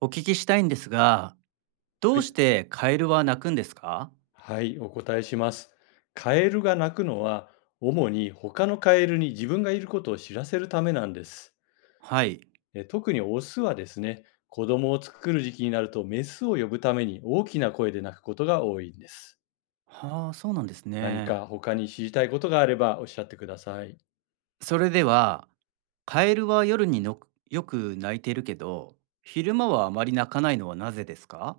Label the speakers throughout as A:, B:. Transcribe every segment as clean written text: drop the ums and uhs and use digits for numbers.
A: お聞きしたいんですが、ど
B: は
A: う
B: い、
A: してカエルは鳴くんですか？
B: はい、お答えします。カエルが鳴くのは、主に他のカエルに自分がいることを知らせるためなんです。
A: はい。
B: 特にオスはですね、子供を作る時期になるとメスを呼ぶために大きな声で鳴くことが多いんです。
A: はあ、そうなんです
B: 何
A: ね。
B: か他に知りたいことがあればおっしゃってください。
A: それでは、カエルは夜にのよく鳴いているけど、昼間はあまり鳴かないのはなぜですか？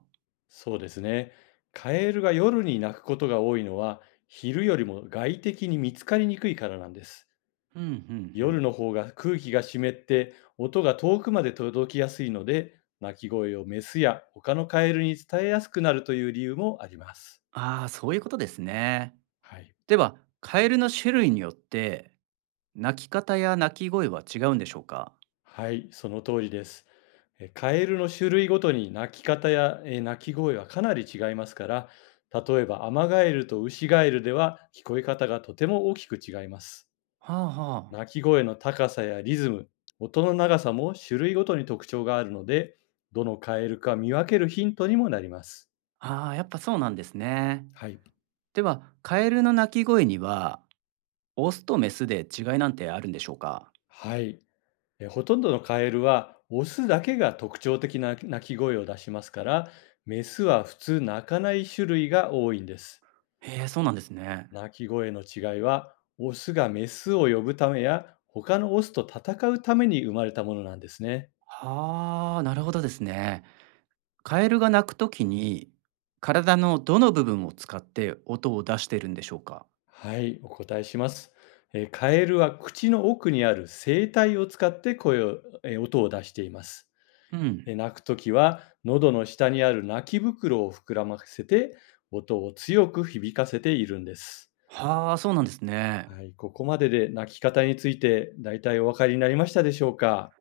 B: そうですね。カエルが夜に鳴くことが多いのは、昼よりも外的に見つかりにくいからなんです。
A: うんうんう
B: 夜
A: ん。
B: の方が空気が湿って音が遠くまで届きやすいので、鳴き声をメスや他のカエルに伝えやすくなるという理由もあります。
A: ああ、そういうことですね。
B: はい。
A: では、カエルの種類によって、鳴き方や鳴き声は違うんでしょうか？
B: はい、その通りです。カエルの種類ごとに鳴き方や鳴き声はかなり違いますから、例えばアマガエルとウシガエルでは聞こえ方がとても大きく違います。
A: はあは
B: 鳴き声の高さやリズム、音の長さも種類ごとに特徴があるので、どのカエルか見分けるヒントにもなります。
A: あ。ああ、やっぱそうなんですね。
B: はい。
A: では、カエルの鳴き声には、オスとメスで違いなんてあるんでしょうか？
B: はい。ほとんどのカエルはオスだけが特徴的な鳴き声を出しますから、メスは普通鳴かない種類が多いんです。
A: へえ、そうなんですね。
B: 鳴き声の違いは、オスがメスを呼ぶためや、他のオスと戦うために生まれたものなんですね。
A: はあ、なるほどですね。カエルが鳴くときに、体のどの部分を使って音を出しているんでしょうか？
B: はい、お答えします。カエルは口の奥にある声帯を使って声を、音を出しています。
A: うん。
B: 泣くときは、喉の下にある泣き袋を膨らませて、音を強く響かせているんです。
A: はあ、そうなんですね。
B: はい、ここまでで泣き方について大体お分かりになりましたでしょうか。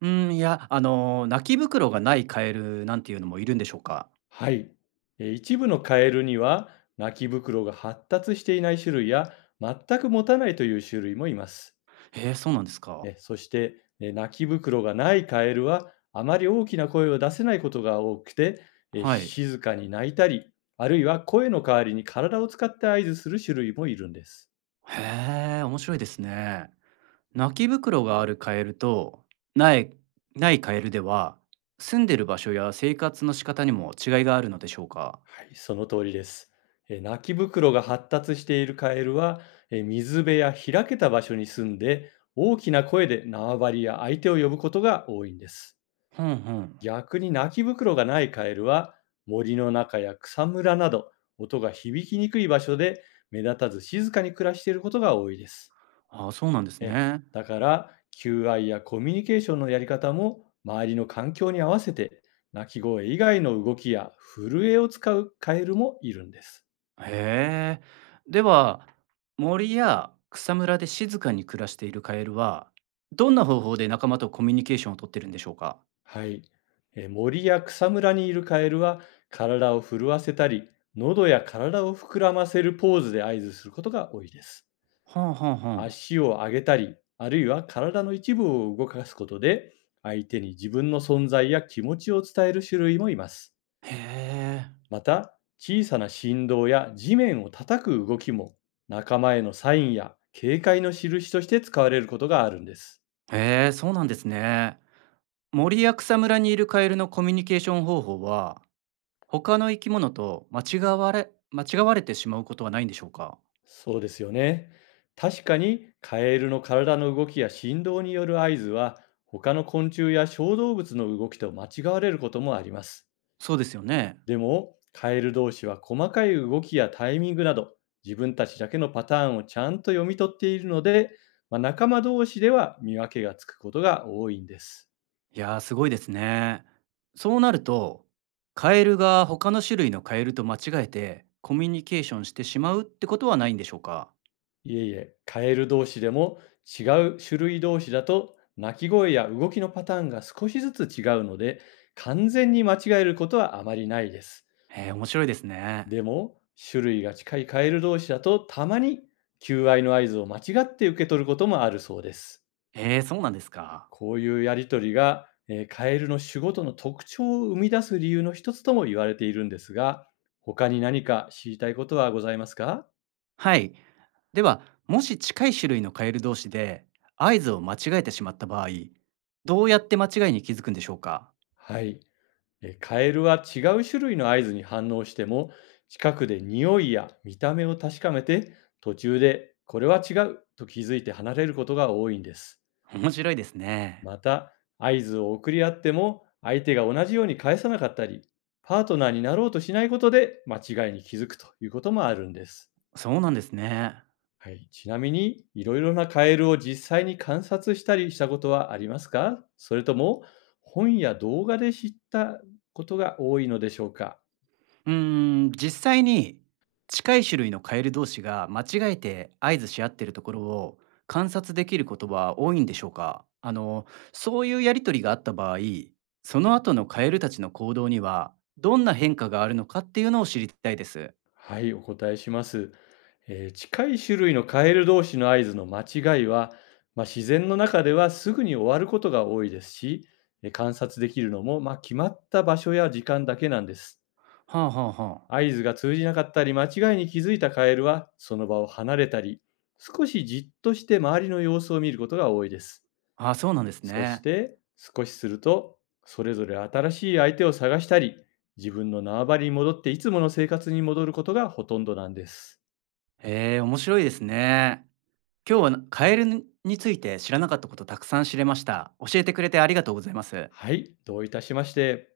A: うん、いや、あの、鳴き袋がないカエルなんていうのもいるんでしょうか？
B: はい。一部のカエルには、泣き袋が発達していない種類や、全く持たないという種類もいます。
A: へえ、そうなんですか。
B: そして、泣き袋がないカエルは、あまり大きな声を出せないことが多くて、
A: はい。
B: 静かに泣いたり、あるいは声の代わりに体を使って合図する種類もいるんです。
A: へえ、面白いですね。泣き袋があるカエルとないないカエルでは住んでる場所や生活の仕方にも違いがあるのでしょうか？
B: はい。その通りです。泣き袋が発達しているカエルは、水辺や開けた場所に住んで、大きな声で縄張りや相手を呼ぶことが多いんです。
A: うんうん。
B: 逆に泣き袋がないカエルは、森の中や草むらなど、音が響きにくい場所で目立たず静かに暮らしていることが多いです。
A: ああ、そうなんです
B: え
A: ね。
B: だから求愛やコミュニケーションのやり方も周りの環境に合わせて、鳴き声以外の動きや震えを使うカエルもいるんです。
A: へえ。では、森や草むらで静かに暮らしているカエルはどんな方法で仲間とコミュニケーションをとってるんでしょうか？
B: はい。森や草むらにいるカエルは、体を震わせたり、喉や体を膨らませるポーズで合図することが多いです。
A: はんはんはん。
B: 足を上げたり、あるいは体の一部を動かすことで、相手に自分の存在や気持ちを伝える種類もいます。
A: へ
B: また、小さな振動や地面を叩く動きも、仲間へのサインや警戒の印として使われることがあるんです。
A: え、へえ、そうなんですね。森や草むらにいるカエルのコミュニケーション方法は他の生き物と間違われてしまうことはないんでしょうか？
B: そうですよね。確かに、カエルの体の動きや振動による合図は、他の昆虫や小動物の動きと間違われることもあります。
A: そうですよね。
B: でも、カエル同士は細かい動きやタイミングなど、自分たちだけのパターンをちゃんと読み取っているので、まあ、仲間同士では見分けがつくことが多いんです。
A: いやー、すごいですね。そうなると、カエルが他の種類のカエルと間違えてコミュニケーションしてしまうってことはないんでしょうか？
B: いえいえ、カエル同士でも違う種類同士だと、鳴き声や動きのパターンが少しずつ違うので、完全に間違えることはあまりないです。
A: へー、面白いですね。
B: でも、種類が近いカエル同士だと、たまに求愛の合図を間違って受け取ることもあるそうです。
A: ええ、そうなんですか。
B: こういうやり取りが、カエルの種ごとの特徴を生み出す理由の一つとも言われているんですが、他に何か知りたいことはございますか？
A: はい。では、もし近い種類のカエル同士で合図を間違えてしまった場合、どうやって間違いに気づくんでしょうか？
B: はい、カエルは違う種類の合図に反応しても、近くで匂いや見た目を確かめて、途中でこれは違うと気づいて離れることが多いんです。
A: 面白いですね。
B: また、合図を送り合っても、相手が同じように返さなかったり、パートナーになろうとしないことで間違いに気づくということもあるんです。
A: そうなんですね。
B: はい。ちなみに、いろいろなカエルを実際に観察したりしたことはありますか？それとも、本や動画で知ったことが多いのでしょうか？
A: うーん、実際に近い種類のカエル同士が間違えて合図し合ってるところを観察できることは多いんでしょうか？あの、そういうやりとりがあった場合、その後のカエルたちの行動にはどんな変化があるのかっていうのを知りたいです。
B: はい、お答えします。近い種類のカエル同士の合図の間違いは、まあ、自然の中ではすぐに終わることが多いですし、観察できるのも、まあ、決まった場所や時間だけなんです。
A: はあはあは
B: 合図が通じなかったり、間違いに気づいたカエルは、その場を離れたり、少しじっとして周りの様子を見ることが多いです。
A: あ。あ、そうなんです
B: そし
A: ね。
B: て、少しすると、それぞれ新しい相手を探したり、自分の縄張りに戻っていつもの生活に戻ることがほとんどなんです。
A: へえ、面白いですね。今日はカエルについて知らなかったことたくさん知れました。教えてくれてありがとうございます。
B: はい、どういたしまして。